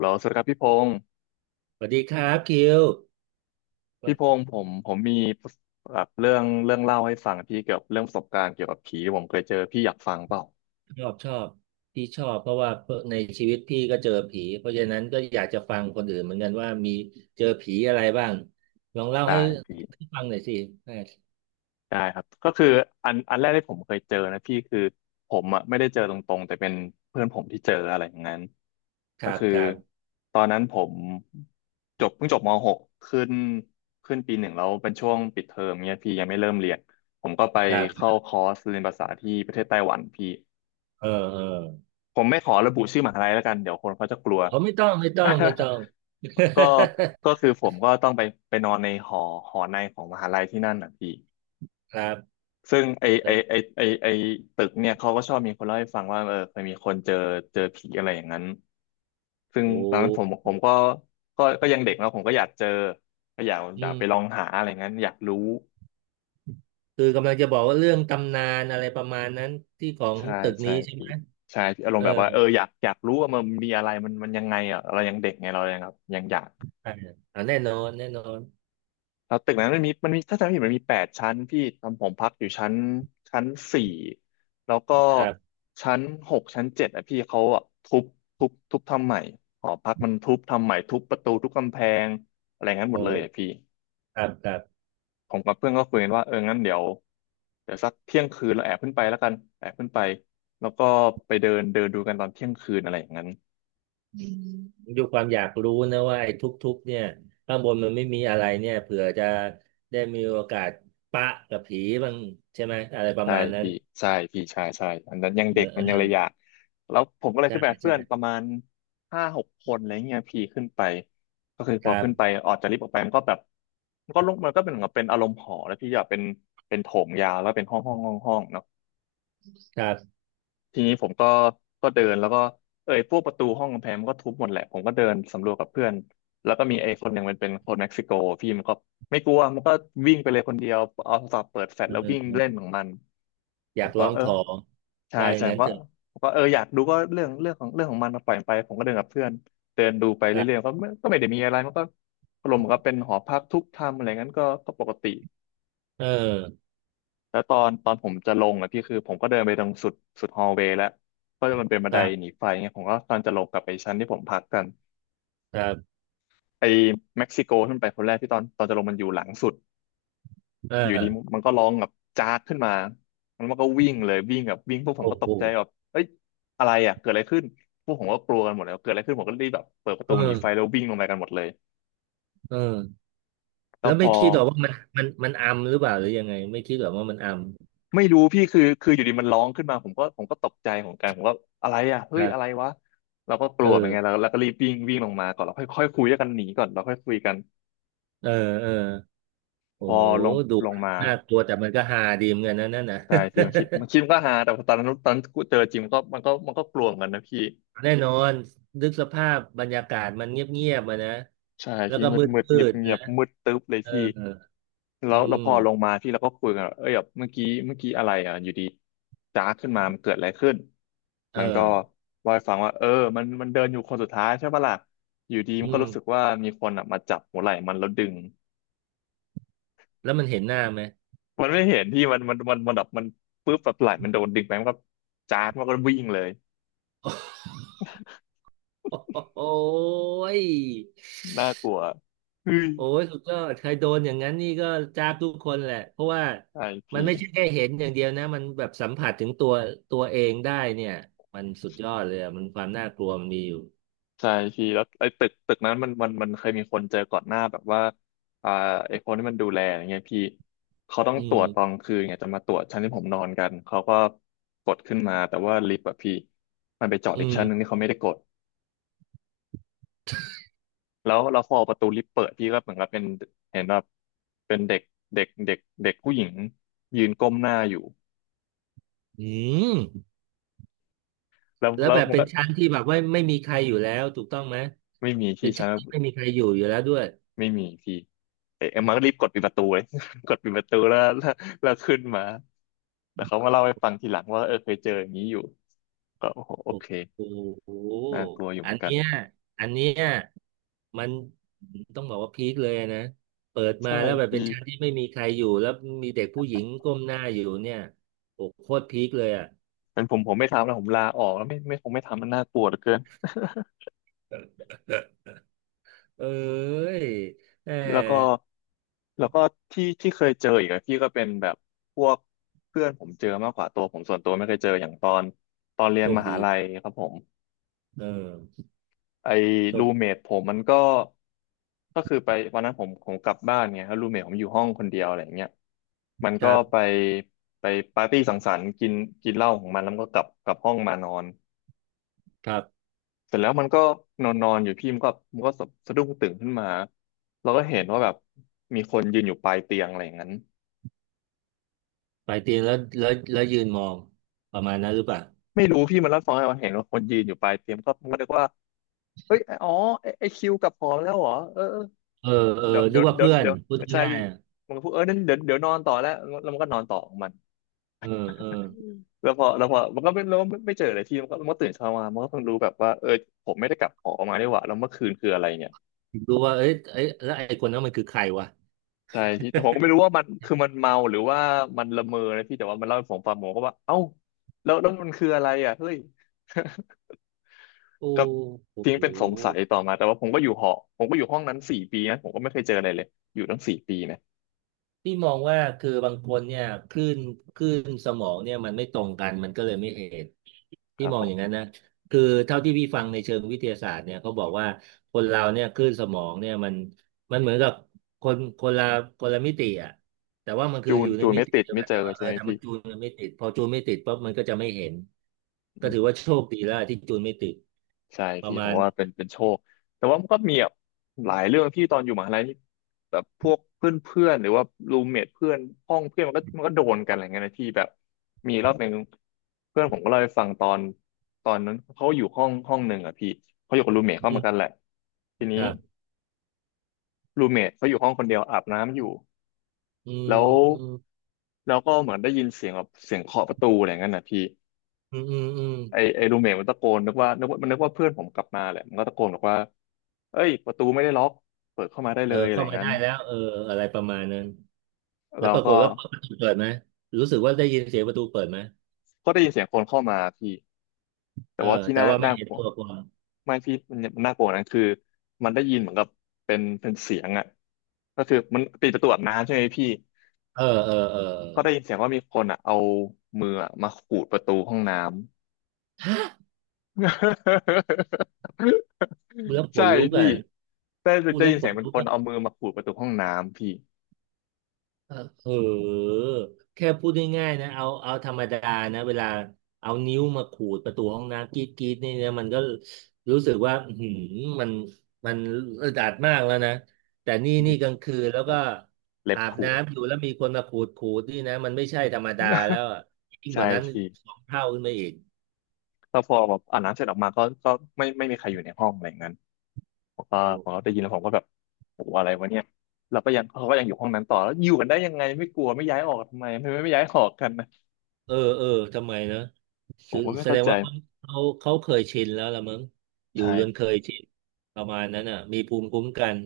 แล้วสวัสดีครับพี่พงศ์สวัสดีครับคิวพี่พงศ์ผมมีแบบเรื่องเล่าให้ฟังพี่เกี่ยวกับเรื่องประสบการณ์เกี่ยวกับผีที่ผมเคยเจอพี่อยากฟังเปล่าชอบชอบพี่ชอบเพราะว่าในชีวิตพี่ก็เจอผีเพราะฉะนั้นก็อยากจะฟังคนอื่นเหมือนกันว่ามีเจอผีอะไรบ้างลองเล่าได้ให้พี่ฟังหน่อยสิได้ครับก็คืออันแรกที่ผมเคยเจอนะพี่คือผมอ่ะไม่ได้เจอตรงๆแต่เป็นเพื่อนผมที่เจออะไรอย่างนั้นคก็รับคือครับตอนนั้นผมเพิ่งจบมหกขึ้นขึ้นปีหนึ่งแล้วเป็นช่วงปิดเทอมเนี่ยพี่ยังไม่เริ่มเรียนผมก็ไปครัเข้าบคอร์สเรียนภาษาที่ประเทศไต้หวันพี่ เออเออผมไม่ขอระบุชื่อมหาลัยแล้วกันเดี๋ยวคนเขาจะกลัว เขาไม่ต้องไม่ต้องไม่ต้อง ก็ก็คือผมก็ต้องไปนอนในหอในของมหาลัยที่นั่นนะพี่ ครับซึ่งไอไอแล้วไอไอไอตึกเนี่ยเขาก็ชอบมีคนเล่าให้ฟังว่าเออเคยมีคนเจอผีอะไรอย่างนั้นซึ่งโอ้ตอนนั้นผมก็ยังเด็กแล้วผมก็อยากเจอก็อยากอือยากมไปลองหาอะไรงั้นอยากรู้คือกำลังจะบอกว่าเรื่องตำนานอะไรประมาณนั้นที่ของใช่ตึกใช่นี้ใช่พี่ไหมใช่พี่อารมเออณ์แบบว่าเอออยากรู้ว่ามันมีอะไรมันมันยังไงอ่ะเรายังเด็กไงเรายังแบบยังอยาก ใช่อ่ะแน่นอนแน่นอนแล้วตึกนั้นมันมีถ้าจำไม่ผิดมันมี8 ชั้นพี่ทำผมพักอยู่ชั้นสี่แล้วก็ครับชั้นหกชั้นเจ็ดอ่ะพี่เขาอะทุบทำใหม่หอพักมันทุบทำใหม่ทุบประตูทุบกำแพงอะไรงั้นหมโอ้ดเลยอ่ะพี่ครับครับ ผมกับเพื่อนก็คุยกันว่าเอองั้นเดี๋ยวสักเที่ยงคืนเราแอบขึ้นไปแล้วกันแอบขึ้นไปแล้วก็ไปเดินเดินดูกันตอนเที่ยงคืนอะไรอย่างนั้น ดูความอยากรู้นะว่าไอ้ทุกๆเนี่ยข้างบนมันไม่มีอะไรเนี่ยเผื่อจะได้มีโอกาสปะกับผีบ้างใช่ไหมอะไรประใช่มาณนั้นพี่ใช่พี่ใช่ใช่อันนั้นยังเอเด็กอมัเอนยังอระยะแล้วผมก็เลยใช่ขึ้นไปกับใช่เพื่อนประมาณ5-6 คนอะไรเงี้ยพี่ขึ้นไปก็คือพคอรัขึ้นไปบออกจากลิฟต์ออกไปมันก็แบบมันก็ลงมันก็เป็นเหมือนกับเป็นอารมณ์หอแล้วพี่อยากเป็นเป็นโถงยาวแล้วเป็นห้องห้องห้องห้องเนาะครับทีนี้ผมก็เดินแล้วก็เอ้ยพวกประตูห้องกำแพงมันก็ทุบหมดแหละผมก็เดินสำรวจกับเพื่อนแล้วก็มีไอ้คนหนึ่งมันเป็นคนเม็กซิโกพี่มันก็ไม่กลัวมันก็วิ่งไปเลยคนเดียวเอาโทรศัพท์เปิดแฟลชเออแล้วเอวิ่งเล่นอของมันอผยามกก็ลองเออ ของใช่ว่าอย่าใช่งผนั้นมเถก็อะผมก็เอออยากดูก็เรื่องเรื่องของเรื่องของมันปล่อยมันไปผมก็เดินกับเพื่อนเดินดูไปคเรื่อยรับๆก็ไม่ได้มีอะไรมันก็อารมณ์เหมือนก็เป็นหอพักทุกทำอะไรงั้นก็ก็ปกติเออแล้วตอนผมจะลงอ่ะพี่คือผมก็เดินไปตรงสุดฮอลเวย์แล้วเพราะมันเป็นบันคไดรัหนีบไฟเงี้ยผมก็ตอนจะลงกลับไปชั้นที่ผมพักกันครับไอ้เม็กซิโกขึ้นไปคนแรกที่ตอนจะลงมันอยู่หลังสุด เอยู่ดีออมันก็ร้องแบบจากขึ้นมาแล้วมันก็วิ่งเลยวิ่งแบบวิ่งพวกผมโอ้ก็ตโหกใจแบบเอ้ยอะไรอ่ะเกิดอะไรขึ้นพวกผมก็กลัวกันหมดเลยเกิดอะไรขึ้นผมก็รีบแบบเปิดประเอตูหนีอไฟแล้ววิ่งลงไปกันหมดเลยเออแล้แล้ววพไม่อคิดหรอกว่ามันอัมหรือเปล่าหรือยังไงไม่คิดหรอกว่ามันอัมไม่รู้พี่คือคืออยู่ดีมันร้องขึ้นมาผมก็ตกใจเหมือนกันผมก็อะไรอ่ะเฮ้คยรัอะไรบวะเราก็กเอลัวเหมืออนกันแล้วก็รีบวิ่งวิ่งลงมาก่อนแล้วค่อยค่อยคุยกันหนีก่อนแล้วค่อยคุยกันเออเออ โอ้พอลงดูลงมาน่ากลัวแต่มันก็ฮาดีเหมือนกันนะนั่นนะ ใช่พี่มันคิด มันคิดมันก็ฮาแต่พอตอนนั้นตอนเจอจริงมันก็กลัวเหมือนกันนะพี่ แน่นอนนึกสภาพบรรยากาศมันเงียบๆมานะ ใช่แล้วพี่ก็มืมดมืดืเงียบดๆเงีนะยบมืดตึ๊บเลยเออพี่แล้อืวแล้วพอลงมมาพี่เราก็คุยกันว่าเอ้ยแบบเมื่อกี้อะไรอ่ะอยู่ดีจ้าขึ้นมามันเกิดอะไรขึ้นเอมันก็อว่าให้ฟังว่าเออมันเดินอยู่คนสุดท้ายใช่ปะล่ะอยู่ดีมัอืนก็มรู้สึกว่ามีคนอ่ะมาจับหัวไหล่มันแล้วดึงแล้วมันเห็นหน้าไหม มันไม่เห็นที่มันแบบมันปึ๊บแบบไหล่มันโดนดึงไปมันก็จ้าดมันก็วิ่งเลย โอ้ยน่ากลัวเฮ้ยโอ้ยสุดยอดใครโดนอย่างนั้นนี่ก็จ้าบทุกคนแหละ เพราะว่าไอมันพี่ ไม่ใช่แค่เห็นอย่างเดียวนะ มันแบบสัมผัสถึงตัวเองได้เนี่ย มันสุดยอดเลยอะมันความน่ากลัวมันมีอยู่ใช่พี่แล้วไอ้ตึกนั้นมันเคยมีคนเจอก่อนหน้าแบบว่าอ่าไอ้คนที่มันดูแลอย่างเงี้ยพี่เขาต้องอืตรวจมตอนคืนเนี่ยจะมาตรวจชั้นที่ผมนอนกันเขาก็กดขึ้นมาแต่ว่าลิฟต์อะพี่มันไปจอดอือีกชั้นหนึ่งม ที่เขาไม่ได้กดแล้วเราพอประตูลิฟต์เปิดพี่ก็เหมือนกับเป็นเห็นแบบเป็นเด็กเด็กเด็กเด็กผู้หญิงยืนก้มหน้าอยู่อืมแล้วแล้วแล้วแบบมันเป็นก็ชั้นที่แบบว่าไม่มีใครอยู่แล้วถูกต้องไหมไม่มีเป็ที่นชั้ชั้น นที่ไม่มีใครอยู่อยู่แล้วด้วยไม่มีพี่เอ๊ะมันก็รีบกดปิดประตูเลย กดปิดประตูแล้วขึ้นมาแต่เขามาเล่าให้ฟังทีหลังว่าเออเคยเจออย่างนี้อยู่ก็โอ้โหโโอเคอ้โหน่ากลัวอยู่เหอัมือนนกันเนี้ยอันเนี้ยมันต้องบอกว่าพีคเลยนะเปิดมาใช่แล้วแบบเป็พี่นชั้นที่ไม่มีใครอยู่แล้วมีเด็กผู้หญิงก้มหน้าอยู่เนี่ยโอ้โคตรพีคเลยอ่ะ เป็นผมไม่ทำแล้วผมลาออกแล้วไม่คงไม่ทำมันน่ากลัวเหลือเกิน เอ้ยแห แล้วก็มแล้วก็ที่เคยเจออีกอะพี่ก็เป็นแบบพวกเพื่อนผมเจอมากกว่าตัวผมส่วนตัวไม่เคยเจออย่างตอนเรียโชนคมหาดีลัยครับผม เออไอ้โชรูคเมทผมมันก็ก็คือไปวันนั้นผมกลับบ้านไงแล้วรูเมทผมอยู่ห้องคนเดียวอะไรอย่างเงี้ยมันคก็รัไปบไปปาร์ตี้สังสรรค์กินกินเหล้าของมันแล้วมันก็กลับห้องมานอนครับเสร็จแล้วมันก็นอนนอนอยู่พี่มันก็สะดุ้งตื่นขึ้นมาเราก็เห็นว่าแบบมีคนยืนอยู่ปลายเตียงอะไรอย่างนั้นไปเตียงแล้วยืนมองประมาณนั้นหรือเปล่า ไม่รู้พี่มันรับฟังให้เราเห็นว่าคนยืนอยู่ปลายเตียงก็มันก็นึกว่าเฮ้ยอ๋อไอ้คิวกลับหอแล้วเหรอเออ เออเออเดี๋ยวเดี๋นึยกวว่าเดี๋ยวเพื่อนเดี๋ยวพูดใช่ง่ายๆอะมันก็พูดเออนั่นเดี๋ยวนอนต่อแล้วแล้วมันก็นอนต่อของมันเออเออแล้วพอมันก็ไม่แล้วไม่เจออะไรที่มันก็ตื่นเช้ามามันก็ต้อ่งรู้แบบว่าเออผมไม่ได้กลับหอมานี่หว่าแล้วเมื่อคืนคืออะไรเนี่ยรู้ว่าเอ้ยเอ้ยแล้วไอ้คนนั้นมันคือใครวะ ใช่พี่แต่ผมก็ไม่รู้ว่ามันคือมันเมาหรือว่ามันละเมอนะพี่แต่ว่ามันเล่าให้ผมฟังผมก็ว่าเอ้าแล้วมันคืออะไรอ่ะเฮ้ย โอ้ ก็ทิ้โห งเป็นสงสัยต่อมาแต่ว่าผมก็อยู่หอผมก็อยู่ห้องนั้นสี่ปีนะผมก็ไม่เคยเจออะไรเลยอยู่ตั้งสี่ปีนะพี่มองว่าคือบางคนเนี่ยคลื่นคลื่นสมองเนี่ยมันไม่ตรงกันมันก็เลยไม่เห็นคพี่รับมอผงอมย่างนั้นนะคือเท่าที่พี่ฟังในเชิงวิทยาศาสตร์เนี่ยเขาบอกว่าคนเราเนี่ยคลื่นสมองเนี่ยมันเหมือนกับคนคนละคนละมิติอ่ะแต่ว่ามันคือจูอนยู่ในจูนมิไม่ติติดเดียวไม่กันเจแต่อว่าเอใช่อไหมถ้ามัพี่ นจูนกันไม่ติดพอจูนไม่ติดปุ๊บมันก็จะไม่เห็นก็ถือว่าโชคดีแล้วที่จูนไม่ติดใช่ประพี่มาผมณว่าเป็นโชคแต่ว่ามันก็มีแบบหลายเรื่องที่ตอนอยู่มหาลัยนี่แบบพวกเพื่อนเพื่อนหรือว่ารูมเมทเพื่อนห้องเพื่อนมันก็โดนกันอะไรเงี้ยนะพี่แบบมีรอบหนึ่งเพื่อนผมก็เล่าให้ฟังตอนตอนนั้นเขาอยู่ห้องหนึ่งอ่ะพี่เขาอยู่กับรูมเมทเข้าอืมากันแหมละทีนี้ครับรูมเมทเขาอยู่ห้องคนเดียวอาบน้ำอยู่อืมแล้วอืมแล้วก็เหมือนได้ยินเสียงแบบเสียงเคาะประตูอะไรเงี้ยนะพี่อืมอืมอืมไอรูเมทมันตะโกนนึกว่าเพื่อนผมกลับมาแหละมันก็ตะโกนบอกว่า เอ้ยประตูไม่ได้ล็อกเปิดเข้ามาได้เอเลอยอะไรเข้าอย่างมานั้ได้นแล้วเอออะไรประมาณนั้น แล้วเราปรากก็ฏว่าประตูเปิดไหมรู้สึกว่าได้ยินเสียงประตูเปิดไหมก็ได้ยินเสียงคนเข้ามาพี่แต่เออว่าที่แต่น่าว่าไม่น่าเห็กนลัวตัวคนไม่พี่มันน่ากลัวกว่านั้นคือมันได้ยินเหมือนกับเป็นเสียงอ่ะก็คือมันปิดประตูอาบน้ำใช่ไหมพี่เออเออเออก็ได้ยินเสียงว่ามีคนอ่ะเอามืออะมาขูดประตูห้องน้ำ พูดแล้ว ขใช่นลุกพี่อ่ะได้พูดได้แล้วยินขเสียนงเป็นลุกคนอ่ะเอามือมาขูดประตูห้องน้ำพี่เออเออแค่พูดง่ายๆนะเอาธรรมดานะเวลาเอานิ้วมาขูดประตูห้องน้ำกรีดกรีดนี่นะมันก็รู้สึกว่าอื้อหืมมันมันอึดอัดมากแล้วนะแต่นี่ดินี่กลางคืนแล้วแบก็บเล็บอาบขูด น้ำอยู่แล้วมีคนมาขูดขูดนี่นะมันไม่ใช่ธรรมดาแล้ว อะยิ่งกใช่ว่านั้นพี่ สองเท่าขึ้นไปอีกแล้วพอแบบอาบน้ำเสร็จออกมาก็ก็ไม่มีใครอยู่ในห้องอะไรอย่างนั้นผมก็โอ้ ผมก็ได้ยินแล้วผมก็แบบโอ้โหอะไรวะเนี่ยเราก็ยังเขาก็ยังอยู่ห้องนั้นต่อแล้วอยู่กันได้ยังไงไม่กลัวไม่ย้ายออกทำไมไม่ย้ายออกกันนะเออเออทำไมนะผแสมก็ไม่แสเข้าดงใจว่าเขาเคยชินแล้วละมั้งอยู่ใช่จนเคยชินประมาณนั้นอ่ะมีภูมิคุ้มกัน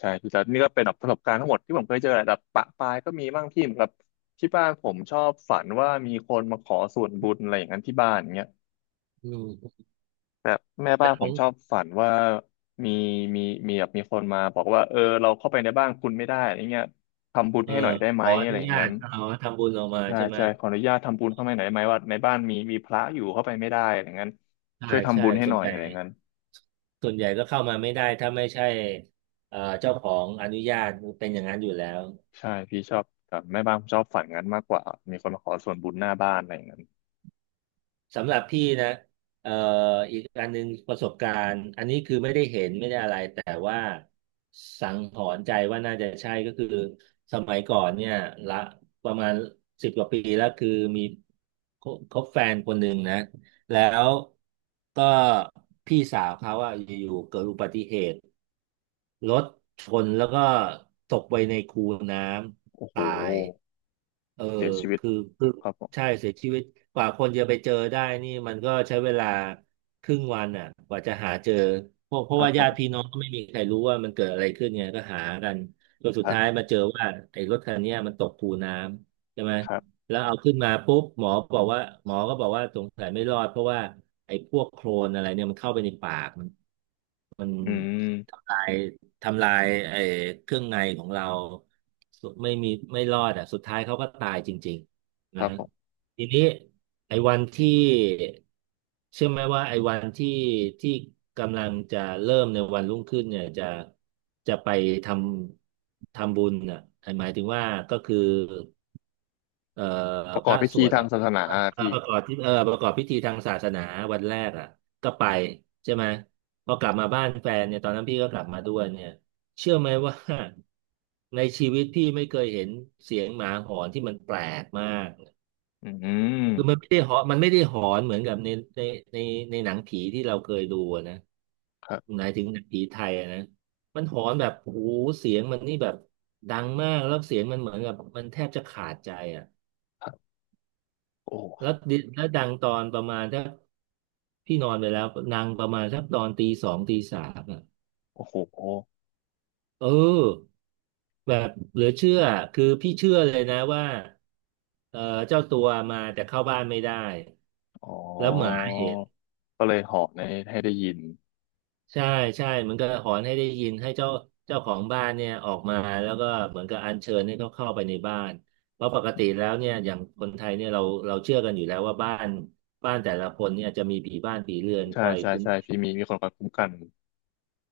ใช่แต่นี่ก็เป็นแบบประสบการณ์ทั้งหมดที่ผมเคยเจอแหละแต่ปะปายก็มีบ้างที่แบบที่บ้านผมชอบฝันว่ามีคนมาขอส่วนบุญอะไรอย่างนั้นที่บ้านอย่างเงี้ย อืมแบบแม่บ้าแต่นขผอมงชอบฝันว่ามีมีมีคนมาบอกว่าเออเราเข้าไปในบ้านคุณไม่ได้อะไรเงี้ยทำบุญเออให้หน่อยได้ไหขมอออะไรนุอย่างญานั้ตนเอาทำบุญออกมาใช่ใช่ไหมใช่ขออนุญาตทำบุญเข้าไปหน่อยได้ไหมว่าในบ้านมีพระอยู่เข้าไปไม่ได้อะไรอย่างนั้นใช่ช่วยทำใช่บุญให้ส่หวนน่อยใหญ่อะไรอย่างนั้นส่วนใหญ่ก็เข้ามาไม่ได้ถ้าไม่ใช่เจ้าของอนุญาตเป็นอย่างนั้นอยู่แล้ว ใช่พี่ชอบแบบแม่บ้านผมชอบฝันงั้นมากกว่ามีคนมาขอส่วนบุญหน้าบ้านอะไรอย่างนั้นสำหรับพี่นะเอ่ออีกอันหนึ่งประสบการณ์อันนี้คือไม่ได้เห็นไม่ได้อะไรแต่ว่าสังหรณ์ใจว่าน่าจะใช่ก็คือสมัยก่อนเนี่ยละประมาณสิบกว่าปีแล้วคือมีคคบแฟนคนหนึ่งนะแล้วก็พี่สาวเขาอะอยู่ๆเกิดอุบัติเหตุ รถชนแล้วก็ตกไปในคูน้โอ้ำโหตายเออ้เสีหยชีวิตคือครับผมใช่เสียชีวิตกว่าคนจะไปเจอได้นี่มันก็ใช้เวลาครึ่งวันอ่ะกว่าจะหาเจอเพราะเพคราะรับว่าผญามติพี่น้องก็ไม่มีใครรู้ว่ามันเกิดอะไรขึ้นไงก็หากันจนสุคดรัท้ายบมาเจอว่าไอ้รถคันเนี้ยมันตกคูน้ำใช่ไหมครับแล้วเอาขึ้นมาปุ๊บบอกว่าหมอก็บอกว่าสงสัยไม่รอดเพราะว่าไอ้พวกโคลนอะไรเนี่ยมันเข้าไปในปากมัน มันอืมทำลายทำลายไอ้เครื่องในของเราสุดไม่มีไม่รอดอ่ะสุดท้ายเขาก็ตายจริงๆคนะรับฮะผมทีนี้ไอ้วันที่เชื่อไหมว่าไอ้วันที่ที่กำลังจะเริ่มในวันรุ่งขึ้นเนี่ยจะจะไปททำบุญอ่ะหมายถึงว่าก็คือ เอ่อประกพอบระพิสธีวดทางอะศาสนาอะเพี่ประกอบที่ประกอบพิธีทางศาสนาวันแรกอ่ะก็ไปใช่ไหมพอกลับมาบ้านแฟนเนี่ยตอนนั้นพี่ก็กลับมาด้วยเนี่ยเชื่อไหมว่าในชีวิตพี่ไม่เคยเห็นเสียงหมาหอนที่มันแปลกมากอืคือมัมนไม่ได้หอนมันไม่ได้หอนเหมือนกับในในในหนังผีที่เราเคยดูอะนะครับหมายถึงหนังผีไทยอะนะมันหอนแบบโอ้โหเสียงมันนี่แบบดังมากแล้วเสียงมันเหมือนกับมันแทบจะขาดใจอ่ะ ครับแล้วโอ้ ดิแล้วดังตอนประมาณถ้าพี่นอนไปแล้วดังประมาณสักตอนตีสองตีสามอ่ะโอ้โหเออแบบเหลือเชื่อคือพี่เชื่อเลยนะว่าเออเจ้าตัวมาแต่เข้าบ้านไม่ได้อ๋แล้วหมาอเห็นก็เลยเหาะในให้ได้ยิน ใช่ใช่มันก็หอนให้ได้ยินให้เจ้าของบ้านเนี่ยออกมาแล้วก็เหมือนกับอัญเชิญให้เขาเข้าไปในบ้านเพราะปกติแล้วเนี่ยอย่างคนไทยเนี่ยเราเชื่อกันอยู่แล้วว่าบ้านแต่ละคนเนี่ยจะมีผีบ้านผีเรือนคใช่อยใช่คุ้มใช่ครองพี่มีมีคนคอยคุ้มกัน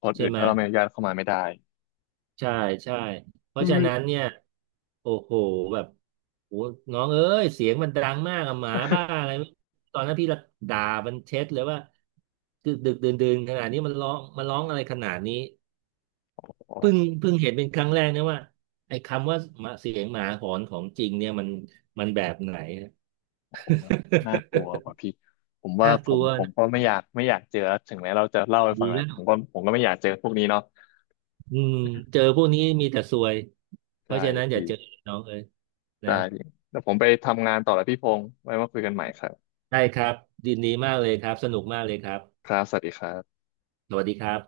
คนใช่อื่นไหม ถ้าเราไม่อนุญาตเข้ามาไม่ได้ใช่ใช่เพราะฉะนั้นเนี่ยโอ้โหแบบโอ้น้องเอ้ยเสียงมันดังมากอะหมาบ้าอะไรไม่ตอนนั้นพี่ละด่ามันเช็ดเลยว่าดึกดึกดื่นดื่นขนาดนี้มันร้องมันร้องอะไรขนาดนี้โอเพิ่ง้เพิ่งเห็นเป็นครั้งแรกนะว่าไอ้คำว่าหมาเสียงหมาหอนของจริงเนี่ยมันมันแบบไหน โอ้โหมันน่ากลัวกว่าพี่ ผมว่าน่าผกลัมวนะก็ไม่อยากเจอ ถึงแม้เราจะเล่าให้ฟัดีงแหละแล้ผวมก็ผมก็ไม่อยากเจอพวกนี้เนาะอืมเจอพวกนี้มีแต่ซวยเพใช่ราะฉะนั้นอย่าพี่เจอน้องเอ้ยนะได้พี่แล้วผมไปทำงานต่อแล้วพี่พงษ์ไว้มาคุยกันใหม่ครับได้ครับดีมากเลยครับสนุกมากเลยครับ ครับสวัสดีครับสวัสดีครับ